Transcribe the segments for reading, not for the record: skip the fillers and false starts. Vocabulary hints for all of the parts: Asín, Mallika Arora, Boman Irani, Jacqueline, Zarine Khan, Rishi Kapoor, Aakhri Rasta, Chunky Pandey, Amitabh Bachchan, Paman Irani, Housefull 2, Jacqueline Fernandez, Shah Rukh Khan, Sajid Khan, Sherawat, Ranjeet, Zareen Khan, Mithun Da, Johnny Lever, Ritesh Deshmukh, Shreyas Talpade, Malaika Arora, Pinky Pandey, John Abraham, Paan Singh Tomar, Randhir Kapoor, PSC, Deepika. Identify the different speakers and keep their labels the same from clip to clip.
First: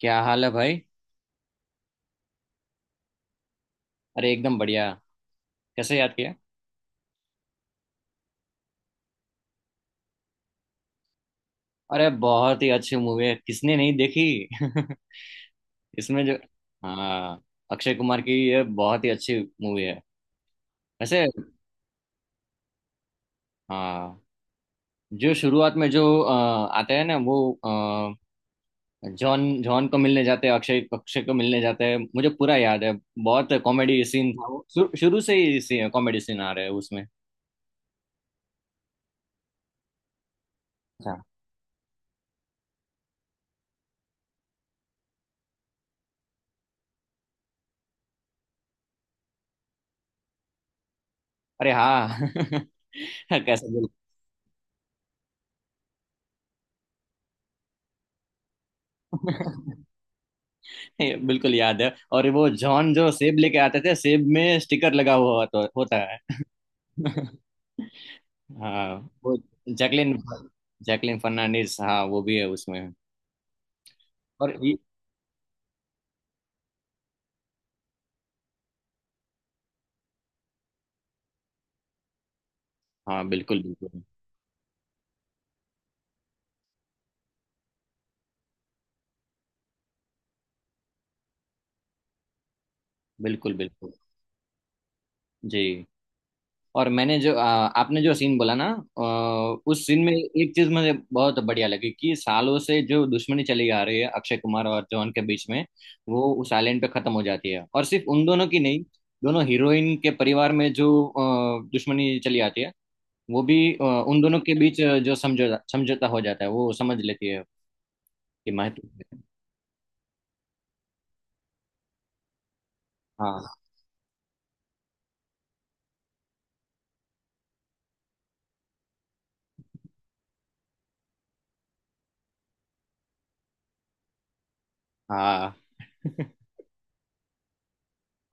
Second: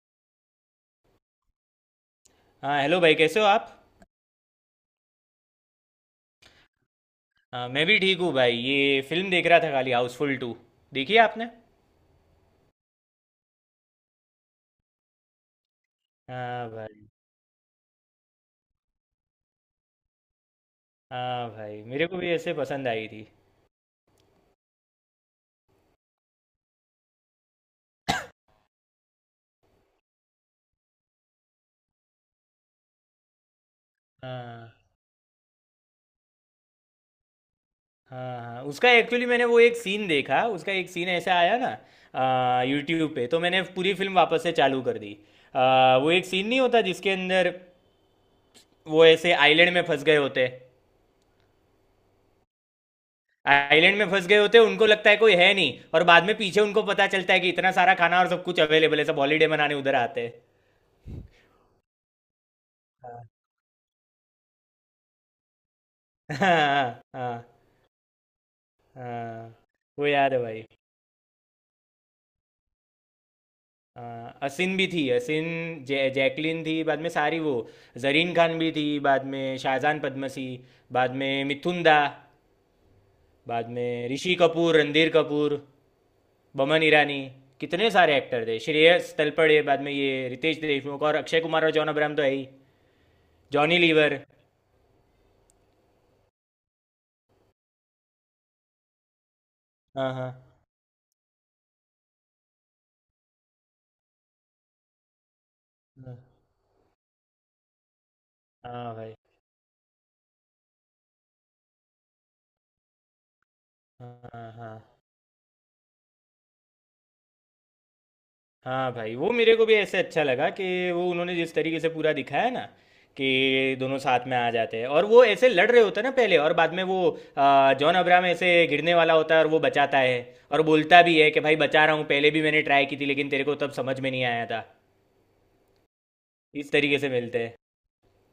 Speaker 1: क्या हाल है भाई।
Speaker 2: हाँ, हेलो भाई। कैसे हो आप?
Speaker 1: अरे एकदम बढ़िया। कैसे याद किया।
Speaker 2: हाँ, मैं भी ठीक हूँ भाई। ये फिल्म देख रहा था खाली, हाउसफुल 2। देखी है आपने?
Speaker 1: अरे बहुत ही अच्छी मूवी है, किसने नहीं देखी। इसमें जो
Speaker 2: हाँ भाई।
Speaker 1: हाँ। अक्षय कुमार की ये बहुत ही अच्छी मूवी है, वैसे।
Speaker 2: हाँ भाई, मेरे को भी ऐसे पसंद आई थी।
Speaker 1: हाँ। जो शुरुआत में जो आते हैं ना वो अ, जॉन जॉन को मिलने जाते हैं, अक्षय अक्षय को मिलने जाते हैं, मुझे पूरा याद है। बहुत कॉमेडी सीन था वो,
Speaker 2: हाँ
Speaker 1: शुरू शुरू से ही कॉमेडी सीन आ रहे हैं उसमें।
Speaker 2: हाँ, हाँ उसका एक्चुअली मैंने वो एक सीन देखा। उसका एक सीन
Speaker 1: अच्छा।
Speaker 2: ऐसा आया ना यूट्यूब पे, तो मैंने पूरी फिल्म वापस से चालू कर दी। वो एक सीन नहीं होता जिसके अंदर वो ऐसे आइलैंड में फंस गए होते।
Speaker 1: अरे हाँ। कैसे।
Speaker 2: आइलैंड में फंस गए होते, उनको लगता है कोई है नहीं, और बाद में पीछे उनको पता चलता है कि इतना सारा खाना और सब कुछ अवेलेबल है, सब
Speaker 1: बोल।
Speaker 2: हॉलीडे मनाने उधर आते
Speaker 1: ये बिल्कुल याद है और वो जॉन जो
Speaker 2: हैं।
Speaker 1: सेब लेके आते थे, सेब में स्टिकर लगा हुआ होता होता है।
Speaker 2: हाँ हाँ,
Speaker 1: हाँ। वो
Speaker 2: हाँ वो
Speaker 1: जैकलिन,
Speaker 2: याद है भाई।
Speaker 1: जैकलिन फर्नांडिस। हाँ, वो भी है उसमें।
Speaker 2: हाँ,
Speaker 1: और
Speaker 2: असिन
Speaker 1: ये-
Speaker 2: भी थी, असिन। जैकलिन थी, बाद में सारी वो। जरीन खान भी थी, बाद में शाहजान पद्मसी। बाद में मिथुन दा।
Speaker 1: हाँ, बिल्कुल
Speaker 2: बाद
Speaker 1: बिल्कुल।
Speaker 2: में ऋषि कपूर, रणधीर कपूर। बमन ईरानी। कितने सारे एक्टर थे, श्रेयस तलपड़े, बाद में ये रितेश देशमुख, और अक्षय कुमार और जॉन अब्राहम तो है ही।
Speaker 1: बिल्कुल
Speaker 2: जॉनी
Speaker 1: बिल्कुल।
Speaker 2: लीवर।
Speaker 1: जी। और मैंने जो आपने जो सीन बोला ना, उस सीन
Speaker 2: हाँ
Speaker 1: में एक
Speaker 2: हाँ,
Speaker 1: चीज मुझे बहुत बढ़िया लगी कि सालों से जो दुश्मनी चली आ रही है अक्षय कुमार और जॉन के बीच में, वो उस आइलैंड पे खत्म हो जाती है। और सिर्फ उन दोनों की नहीं,
Speaker 2: हाँ भाई।
Speaker 1: दोनों हीरोइन के परिवार में जो दुश्मनी चली आती है, वो भी
Speaker 2: हाँ
Speaker 1: उन दोनों
Speaker 2: हाँ,
Speaker 1: के बीच
Speaker 2: हाँ।
Speaker 1: जो समझौता समझौता हो जाता है, वो समझ लेती है कि महत्व।
Speaker 2: हाँ भाई, वो मेरे को भी ऐसे अच्छा लगा कि वो उन्होंने जिस तरीके से पूरा दिखाया ना,
Speaker 1: हाँ
Speaker 2: कि दोनों साथ में आ जाते हैं और वो ऐसे लड़ रहे होते हैं ना पहले, और बाद में वो जॉन अब्राहम ऐसे गिरने वाला होता है और वो बचाता है। और बोलता भी है कि भाई बचा रहा हूँ, पहले भी मैंने ट्राई की थी लेकिन तेरे को तब समझ में नहीं आया था।
Speaker 1: हाँ।
Speaker 2: इस तरीके से मिलते हैं।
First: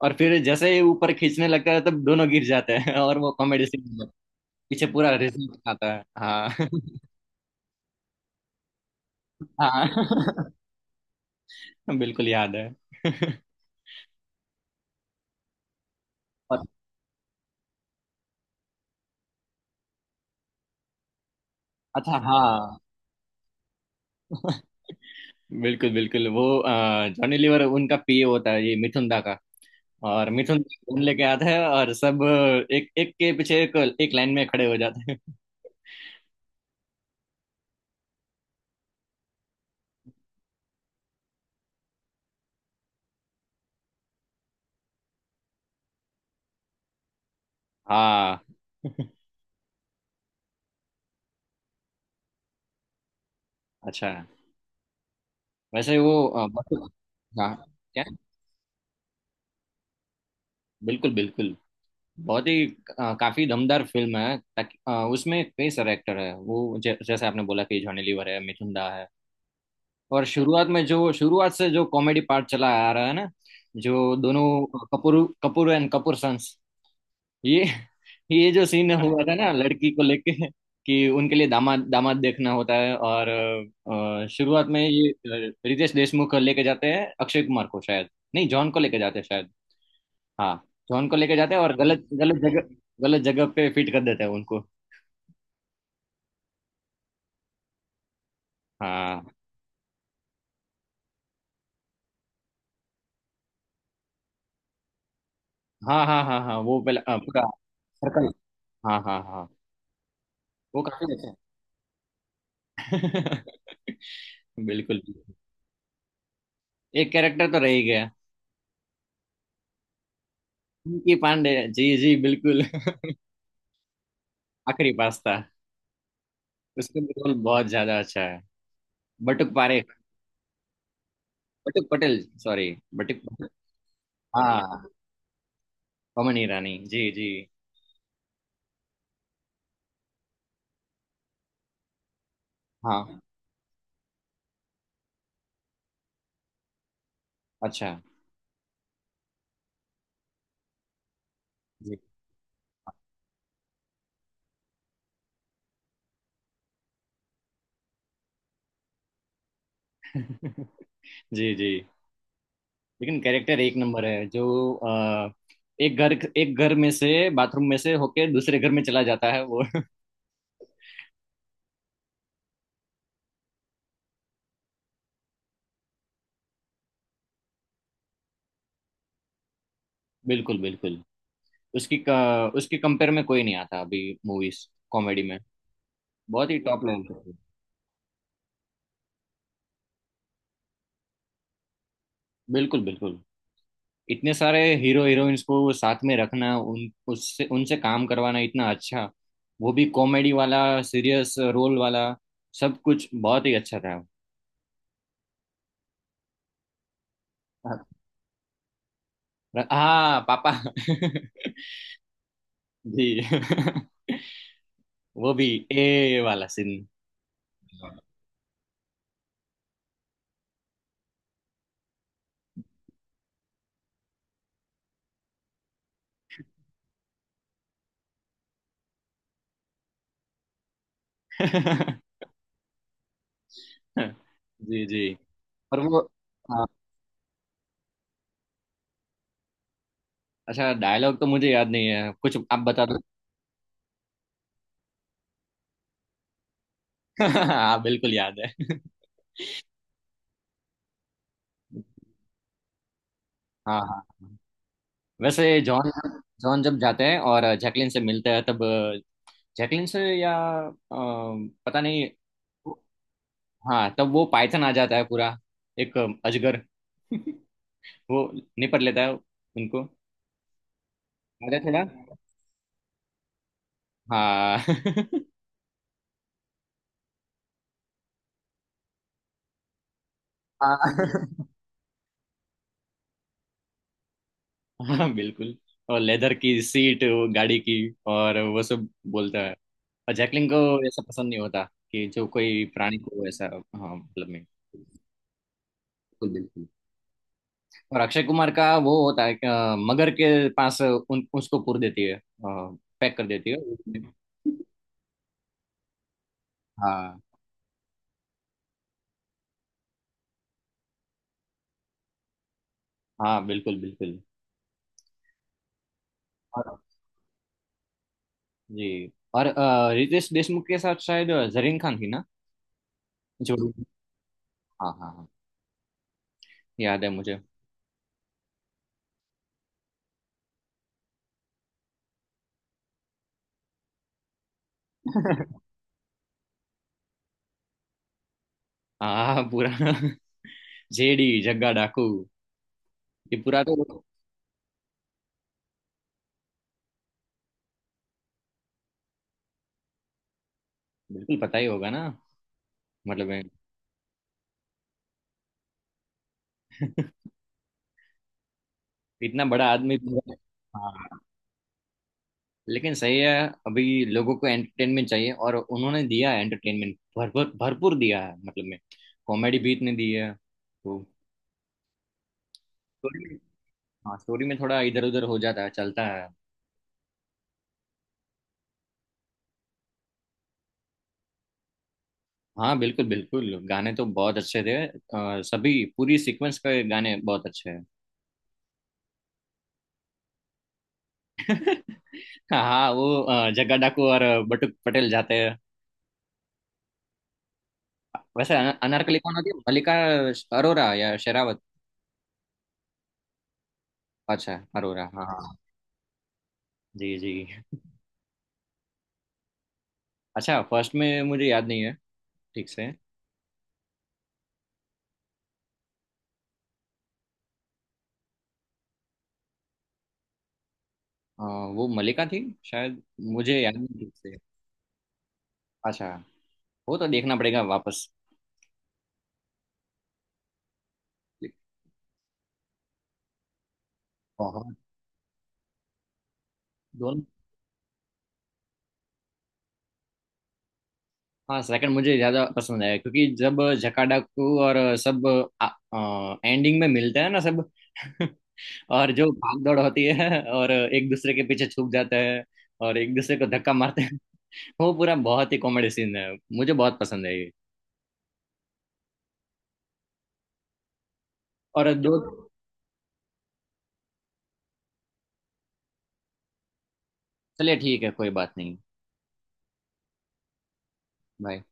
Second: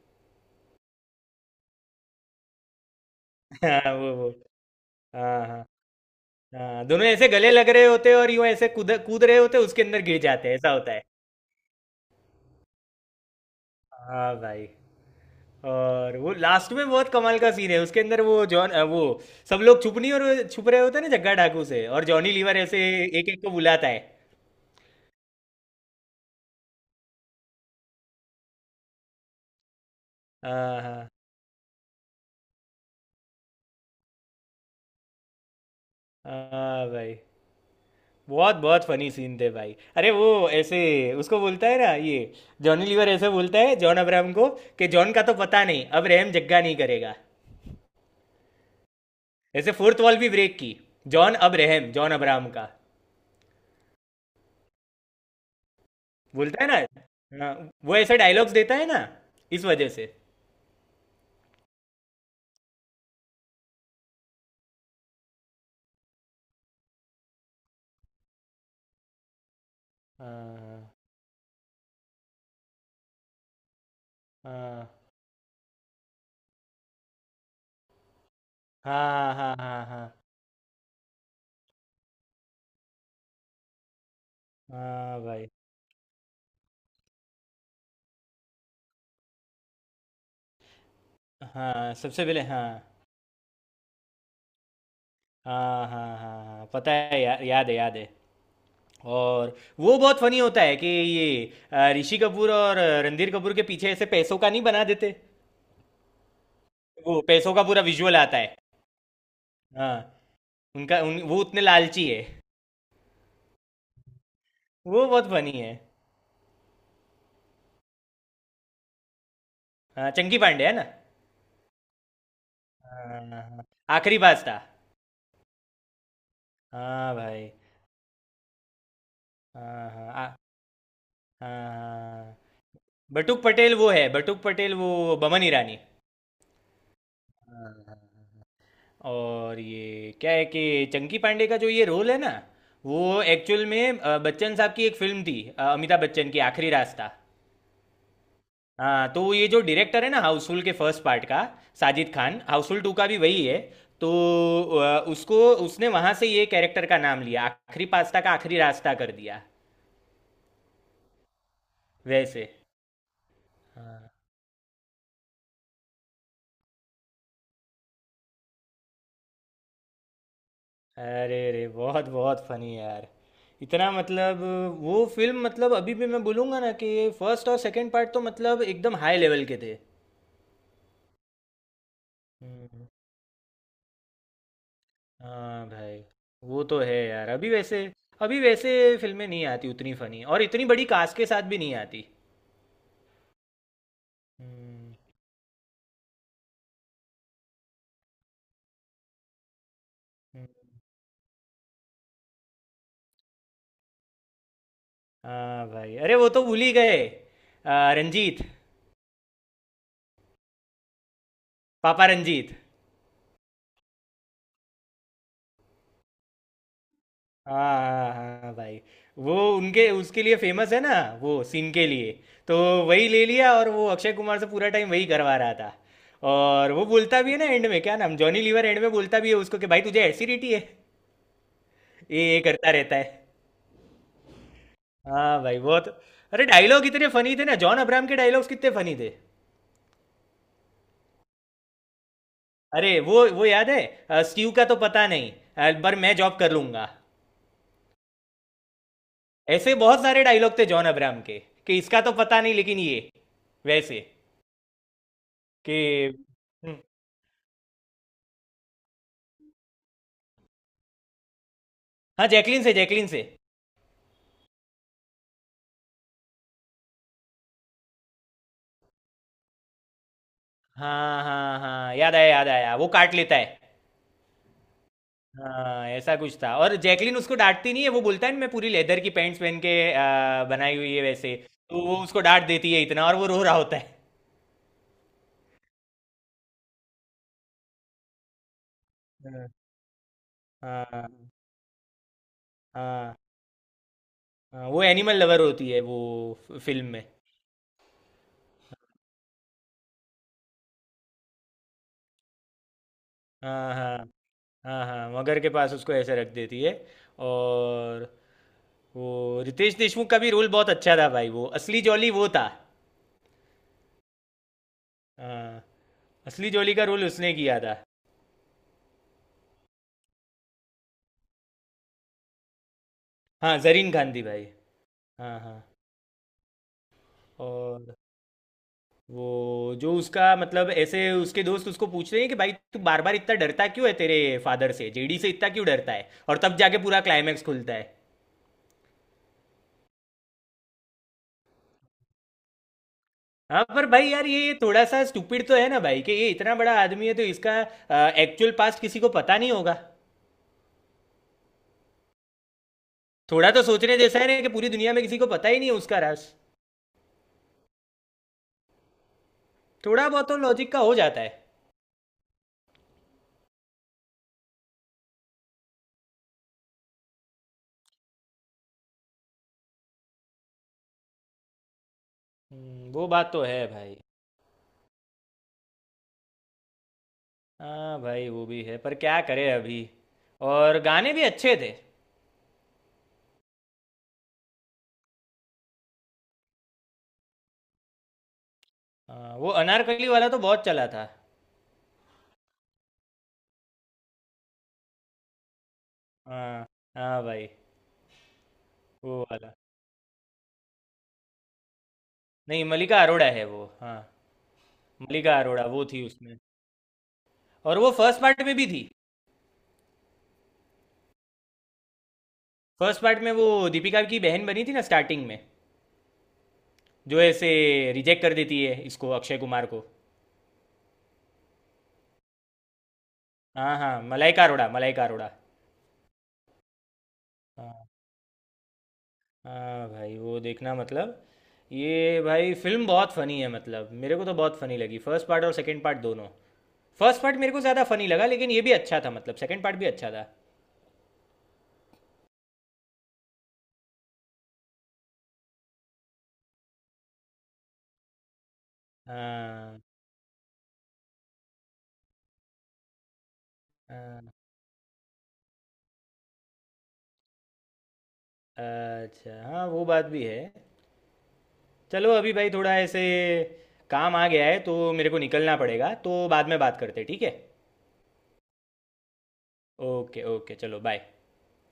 Speaker 1: और फिर जैसे ही ऊपर खींचने लगता है तब दोनों गिर जाते हैं, और वो कॉमेडी
Speaker 2: हाँ,
Speaker 1: सीन
Speaker 2: वो।
Speaker 1: पीछे पूरा
Speaker 2: हाँ
Speaker 1: रिजल्ट
Speaker 2: हाँ,
Speaker 1: आता है। हाँ।
Speaker 2: हाँ दोनों ऐसे गले लग रहे होते हैं और यूं ऐसे कूद कूद रहे होते हैं, उसके
Speaker 1: हाँ।
Speaker 2: अंदर गिर जाते हैं, ऐसा होता है।
Speaker 1: बिल्कुल याद है।
Speaker 2: हाँ भाई, और वो
Speaker 1: और
Speaker 2: लास्ट में बहुत कमाल का सीन है उसके अंदर वो जॉन वो सब लोग छुप नहीं, और वो छुप रहे होते हैं ना जग्गा डाकू से, और
Speaker 1: अच्छा।
Speaker 2: जॉनी लीवर
Speaker 1: हाँ,
Speaker 2: ऐसे एक एक को बुलाता है।
Speaker 1: बिल्कुल बिल्कुल। वो जॉनी लीवर उनका पीए होता है, ये मिथुन दा का। और मिथुन
Speaker 2: हाँ
Speaker 1: फोन
Speaker 2: हाँ,
Speaker 1: लेके आता है, और सब एक एक के पीछे एक एक लाइन में खड़े हो जाते हैं।
Speaker 2: हाँ भाई, बहुत बहुत फनी सीन थे भाई। अरे वो, ऐसे उसको बोलता है ना ये, जॉनी लीवर ऐसे बोलता है जॉन अब्राहम को कि जॉन का तो पता नहीं, अब रहम जग्गा नहीं करेगा।
Speaker 1: हाँ।
Speaker 2: ऐसे फोर्थ वॉल भी ब्रेक की, जॉन अब रहम, जॉन अब्राहम का,
Speaker 1: अच्छा। वैसे वो
Speaker 2: बोलता है
Speaker 1: बहुत-
Speaker 2: ना।
Speaker 1: हाँ।
Speaker 2: हाँ, वो
Speaker 1: क्या।
Speaker 2: ऐसे डायलॉग्स देता है ना इस वजह से।
Speaker 1: बिल्कुल बिल्कुल। बहुत ही काफी दमदार फिल्म है, ताकि उसमें कई सारे एक्टर है वो, जैसे आपने बोला कि जॉनी लीवर है, मिथुन दा है। और शुरुआत में
Speaker 2: हाँ
Speaker 1: जो शुरुआत से जो कॉमेडी पार्ट चला आ रहा है ना, जो दोनों
Speaker 2: हाँ,
Speaker 1: कपूर, कपूर एंड कपूर सन्स, ये ये जो सीन हुआ
Speaker 2: हाँ
Speaker 1: था ना
Speaker 2: हाँ, हाँ
Speaker 1: लड़की को
Speaker 2: हाँ।
Speaker 1: लेके, कि उनके लिए दामाद दामाद देखना होता है। और शुरुआत में ये
Speaker 2: हाँ भाई।
Speaker 1: रितेश देशमुख को लेके जाते हैं अक्षय कुमार को शायद, नहीं जॉन को लेके जाते हैं शायद। हाँ। जॉन को लेके जाते हैं और
Speaker 2: हाँ,
Speaker 1: गलत
Speaker 2: सबसे
Speaker 1: गलत
Speaker 2: पहले, हाँ
Speaker 1: जगह, गलत जगह पे फिट कर देते हैं उनको।
Speaker 2: हाँ, हाँ हाँ, हाँ पता है, याद है, याद है।
Speaker 1: हाँ
Speaker 2: और वो बहुत फनी होता है कि ये ऋषि कपूर और रणधीर कपूर के पीछे ऐसे पैसों का नहीं बना देते।
Speaker 1: हाँ हाँ हाँ। हाँ वो पहले
Speaker 2: वो
Speaker 1: पूरा
Speaker 2: पैसों का पूरा विजुअल
Speaker 1: सर्कल।
Speaker 2: आता है।
Speaker 1: हाँ हाँ हाँ।
Speaker 2: हाँ।
Speaker 1: वो
Speaker 2: उनका,
Speaker 1: काफी अच्छा
Speaker 2: वो उतने लालची है।
Speaker 1: है। बिल्कुल
Speaker 2: वो बहुत
Speaker 1: बिल्कुल।
Speaker 2: फनी है।
Speaker 1: एक कैरेक्टर तो रह ही गया,
Speaker 2: हाँ, चंकी पांडे है ना।
Speaker 1: पिंकी पांडे। जी जी बिल्कुल।
Speaker 2: हाँ हाँ, हाँ। हाँ, आखिरी बात था।
Speaker 1: आखिरी पास्ता। उसका भी
Speaker 2: हाँ
Speaker 1: रोल
Speaker 2: भाई।
Speaker 1: बहुत ज्यादा अच्छा है। बटुक पारे,
Speaker 2: हाँ हाँ। हाँ।
Speaker 1: बटुक पटेल
Speaker 2: हाँ,
Speaker 1: सॉरी। बटुक
Speaker 2: बटुक
Speaker 1: पटेल।
Speaker 2: पटेल वो है, बटुक पटेल
Speaker 1: हाँ,
Speaker 2: वो बमन ईरानी।
Speaker 1: पमन ईरानी जी जी।
Speaker 2: हाँ, हाँ, और ये क्या है कि चंकी पांडे का जो ये रोल है ना,
Speaker 1: हाँ।
Speaker 2: वो एक्चुअल में बच्चन साहब की एक फिल्म थी, अमिताभ बच्चन की आखिरी रास्ता।
Speaker 1: अच्छा।
Speaker 2: हाँ, तो ये जो डायरेक्टर है ना हाउसफुल के फर्स्ट पार्ट का,
Speaker 1: जी।
Speaker 2: साजिद खान, हाउसफुल 2 का भी वही है। तो उसको, उसने वहां से ये कैरेक्टर का नाम लिया, आखिरी पास्ता का आखिरी रास्ता कर दिया।
Speaker 1: जी जी।
Speaker 2: वैसे।
Speaker 1: लेकिन कैरेक्टर एक नंबर
Speaker 2: हाँ।
Speaker 1: है, जो एक घर, एक घर में से बाथरूम में से होके दूसरे घर में चला जाता है वो।
Speaker 2: अरे रे, बहुत बहुत फनी यार, इतना मतलब, वो फिल्म मतलब, अभी भी मैं बोलूँगा ना कि फर्स्ट और सेकंड पार्ट तो मतलब एकदम हाई लेवल के थे।
Speaker 1: बिल्कुल बिल्कुल। उसकी
Speaker 2: हम्म।
Speaker 1: कंपेयर में कोई नहीं आता अभी। मूवीज कॉमेडी में
Speaker 2: हाँ भाई,
Speaker 1: बहुत ही
Speaker 2: वो तो
Speaker 1: टॉप
Speaker 2: है
Speaker 1: लेवल
Speaker 2: यार।
Speaker 1: पे।
Speaker 2: अभी वैसे, अभी वैसे फिल्में नहीं आती उतनी फनी, और इतनी बड़ी कास्ट के साथ भी नहीं आती।
Speaker 1: बिल्कुल बिल्कुल। इतने सारे
Speaker 2: हम्म,
Speaker 1: हीरो हीरोइंस को साथ में रखना, उन उससे उनसे काम करवाना इतना अच्छा। वो भी कॉमेडी वाला,
Speaker 2: हम्म।
Speaker 1: सीरियस रोल वाला, सब कुछ बहुत ही अच्छा था।
Speaker 2: हाँ भाई, अरे वो तो भूल ही गए। रंजीत।
Speaker 1: हाँ पापा।
Speaker 2: पापा रंजीत।
Speaker 1: जी। वो भी ए वाला सीन।
Speaker 2: हाँ हाँ, हाँ हाँ भाई। वो उनके, उसके लिए फेमस है ना, वो सीन के लिए। तो वही ले लिया, और वो अक्षय कुमार से पूरा टाइम वही करवा रहा था। और वो बोलता भी है ना एंड में, क्या नाम, जॉनी लीवर एंड में बोलता भी है उसको कि भाई तुझे एसिडिटी है। ये करता रहता है।
Speaker 1: जी जी।
Speaker 2: हाँ भाई,
Speaker 1: पर
Speaker 2: बहुत।
Speaker 1: वो
Speaker 2: अरे,
Speaker 1: हाँ,
Speaker 2: डायलॉग इतने फनी थे ना, जॉन अब्राहम के डायलॉग्स कितने फनी थे।
Speaker 1: अच्छा, डायलॉग तो मुझे याद नहीं है, कुछ आप बता
Speaker 2: अरे
Speaker 1: दो।
Speaker 2: वो याद है। स्टीव का तो पता नहीं, पर मैं जॉब कर लूंगा।
Speaker 1: हाँ बिल्कुल याद है।
Speaker 2: ऐसे बहुत सारे डायलॉग थे जॉन अब्राहम के, कि इसका तो पता नहीं लेकिन ये,
Speaker 1: हाँ
Speaker 2: वैसे,
Speaker 1: हाँ। वैसे जॉन
Speaker 2: कि।
Speaker 1: जॉन
Speaker 2: हम्म।
Speaker 1: जब जाते हैं और जैकलिन से मिलते हैं तब, जैकलिन से या अ, पता नहीं।
Speaker 2: हाँ, जैकलिन से, जैकलिन से।
Speaker 1: हाँ तब वो पाइथन आ जाता है पूरा, एक अजगर। वो निपट लेता है उनको।
Speaker 2: हाँ
Speaker 1: याद
Speaker 2: हाँ,
Speaker 1: है थोड़ा।
Speaker 2: हाँ याद आया, याद आया, वो काट लेता है।
Speaker 1: हाँ।
Speaker 2: हाँ, ऐसा कुछ था। और जैकलिन उसको डांटती नहीं है, वो बोलता है ना मैं पूरी लेदर की पैंट्स पहन के, बनाई हुई है वैसे।
Speaker 1: हाँ
Speaker 2: तो वो उसको डांट देती है इतना, और वो रो रहा होता है।
Speaker 1: हाँ, बिल्कुल। और लेदर की सीट वो गाड़ी की, और वो सब बोलता
Speaker 2: हाँ
Speaker 1: है। और जैकलिन को ऐसा
Speaker 2: हाँ,
Speaker 1: पसंद नहीं होता, कि जो कोई प्राणी
Speaker 2: हाँ
Speaker 1: को ऐसा, हाँ मतलब में।
Speaker 2: हाँ, वो एनिमल लवर होती है वो,
Speaker 1: बिल्कुल बिल्कुल।
Speaker 2: फिल्म में।
Speaker 1: और अक्षय कुमार का वो होता है कि मगर के पास उसको पूर देती है, पैक कर देती है।
Speaker 2: हाँ हाँ, हाँ हाँ मगर के पास उसको ऐसे रख देती है।
Speaker 1: हाँ
Speaker 2: और वो रितेश देशमुख का भी रोल बहुत अच्छा था भाई, वो असली जॉली वो था।
Speaker 1: हाँ। बिल्कुल बिल्कुल।
Speaker 2: हाँ। असली जोली
Speaker 1: और
Speaker 2: का रोल उसने किया था।
Speaker 1: जी। और रितेश देशमुख के साथ शायद जरीन खान थी ना, जो
Speaker 2: हाँ, जरीन खान थी भाई।
Speaker 1: हाँ हाँ हाँ।
Speaker 2: हाँ हाँ।
Speaker 1: याद है मुझे।
Speaker 2: और वो जो उसका मतलब, ऐसे उसके दोस्त उसको पूछ रहे हैं कि भाई तू बार बार इतना डरता क्यों है, तेरे फादर से, जेडी से इतना क्यों डरता है, और तब जाके पूरा क्लाइमैक्स खुलता है।
Speaker 1: हाँ पूरा जेडी, जग्गा डाकू, ये पूरा
Speaker 2: हाँ,
Speaker 1: तो।
Speaker 2: पर भाई यार, ये थोड़ा सा स्टूपिड तो है ना भाई, कि ये इतना बड़ा आदमी है तो इसका एक्चुअल पास्ट किसी को पता नहीं होगा।
Speaker 1: बिल्कुल पता ही होगा ना, मतलब ये
Speaker 2: थोड़ा तो सोचने जैसा है ना, कि पूरी दुनिया में किसी को पता ही नहीं है उसका राज।
Speaker 1: इतना बड़ा आदमी।
Speaker 2: थोड़ा बहुत तो लॉजिक का हो
Speaker 1: हाँ,
Speaker 2: जाता है।
Speaker 1: लेकिन सही है। अभी लोगों को एंटरटेनमेंट चाहिए और उन्होंने दिया है एंटरटेनमेंट, भरपूर भरपूर दिया है मतलब में। कॉमेडी भी इतने दी है तो।
Speaker 2: वो
Speaker 1: स्टोरी
Speaker 2: बात
Speaker 1: में
Speaker 2: तो है भाई।
Speaker 1: हाँ, स्टोरी में थोड़ा इधर उधर हो जाता है, चलता है।
Speaker 2: हाँ भाई, वो भी है पर क्या करे अभी। और गाने भी अच्छे थे।
Speaker 1: हाँ बिल्कुल बिल्कुल, गाने तो बहुत अच्छे थे, सभी पूरी सीक्वेंस के गाने बहुत अच्छे हैं।
Speaker 2: हाँ, वो अनारकली वाला तो बहुत चला था।
Speaker 1: हाँ हाँ, वो जग्गा डाकू और बटुक पटेल जाते हैं।
Speaker 2: हाँ हाँ भाई।
Speaker 1: वैसे अनारकली
Speaker 2: वो
Speaker 1: कौन होती
Speaker 2: वाला,
Speaker 1: है, मल्लिका अरोरा या शेरावत।
Speaker 2: नहीं मलिका अरोड़ा है वो, हाँ।
Speaker 1: अच्छा अरोरा, हाँ
Speaker 2: मलिका
Speaker 1: हाँ।
Speaker 2: अरोड़ा वो थी उसमें।
Speaker 1: जी जी।
Speaker 2: और वो फर्स्ट पार्ट में भी थी।
Speaker 1: अच्छा, फर्स्ट में मुझे याद नहीं है ठीक से।
Speaker 2: फर्स्ट पार्ट में वो दीपिका की बहन बनी थी ना स्टार्टिंग में, जो ऐसे रिजेक्ट कर देती है इसको, अक्षय कुमार को।
Speaker 1: हाँ वो मलिका थी शायद, मुझे याद
Speaker 2: हाँ
Speaker 1: नहीं
Speaker 2: हाँ,
Speaker 1: ठीक से।
Speaker 2: मलाइका अरोड़ा, मलाइका अरोड़ा।
Speaker 1: अच्छा, वो तो देखना पड़ेगा
Speaker 2: हाँ।
Speaker 1: वापस।
Speaker 2: हाँ भाई, वो देखना मतलब, ये भाई फिल्म बहुत फनी है मतलब, मेरे को तो बहुत
Speaker 1: बहुत।
Speaker 2: फनी लगी, फर्स्ट पार्ट और सेकंड पार्ट दोनों। फर्स्ट
Speaker 1: दोनों।
Speaker 2: पार्ट मेरे को ज़्यादा फनी लगा, लेकिन ये भी अच्छा था मतलब सेकंड पार्ट भी अच्छा था।
Speaker 1: हाँ सेकंड मुझे ज्यादा पसंद है, क्योंकि जब जकाडा को और सब एंडिंग में मिलते हैं ना सब। और जो भाग दौड़
Speaker 2: हाँ
Speaker 1: होती है, और एक दूसरे के पीछे छुप जाते हैं, और एक दूसरे को धक्का मारते हैं।
Speaker 2: हाँ।
Speaker 1: वो पूरा बहुत ही कॉमेडी सीन है, मुझे बहुत पसंद है ये।
Speaker 2: अच्छा, हाँ वो बात भी है।
Speaker 1: और
Speaker 2: चलो
Speaker 1: दो।
Speaker 2: अभी भाई, थोड़ा ऐसे काम आ गया है तो मेरे को निकलना पड़ेगा, तो बाद में बात करते हैं, ठीक है?
Speaker 1: चलिए ठीक है, कोई बात नहीं।
Speaker 2: ओके ओके, चलो बाय।
Speaker 1: बाय।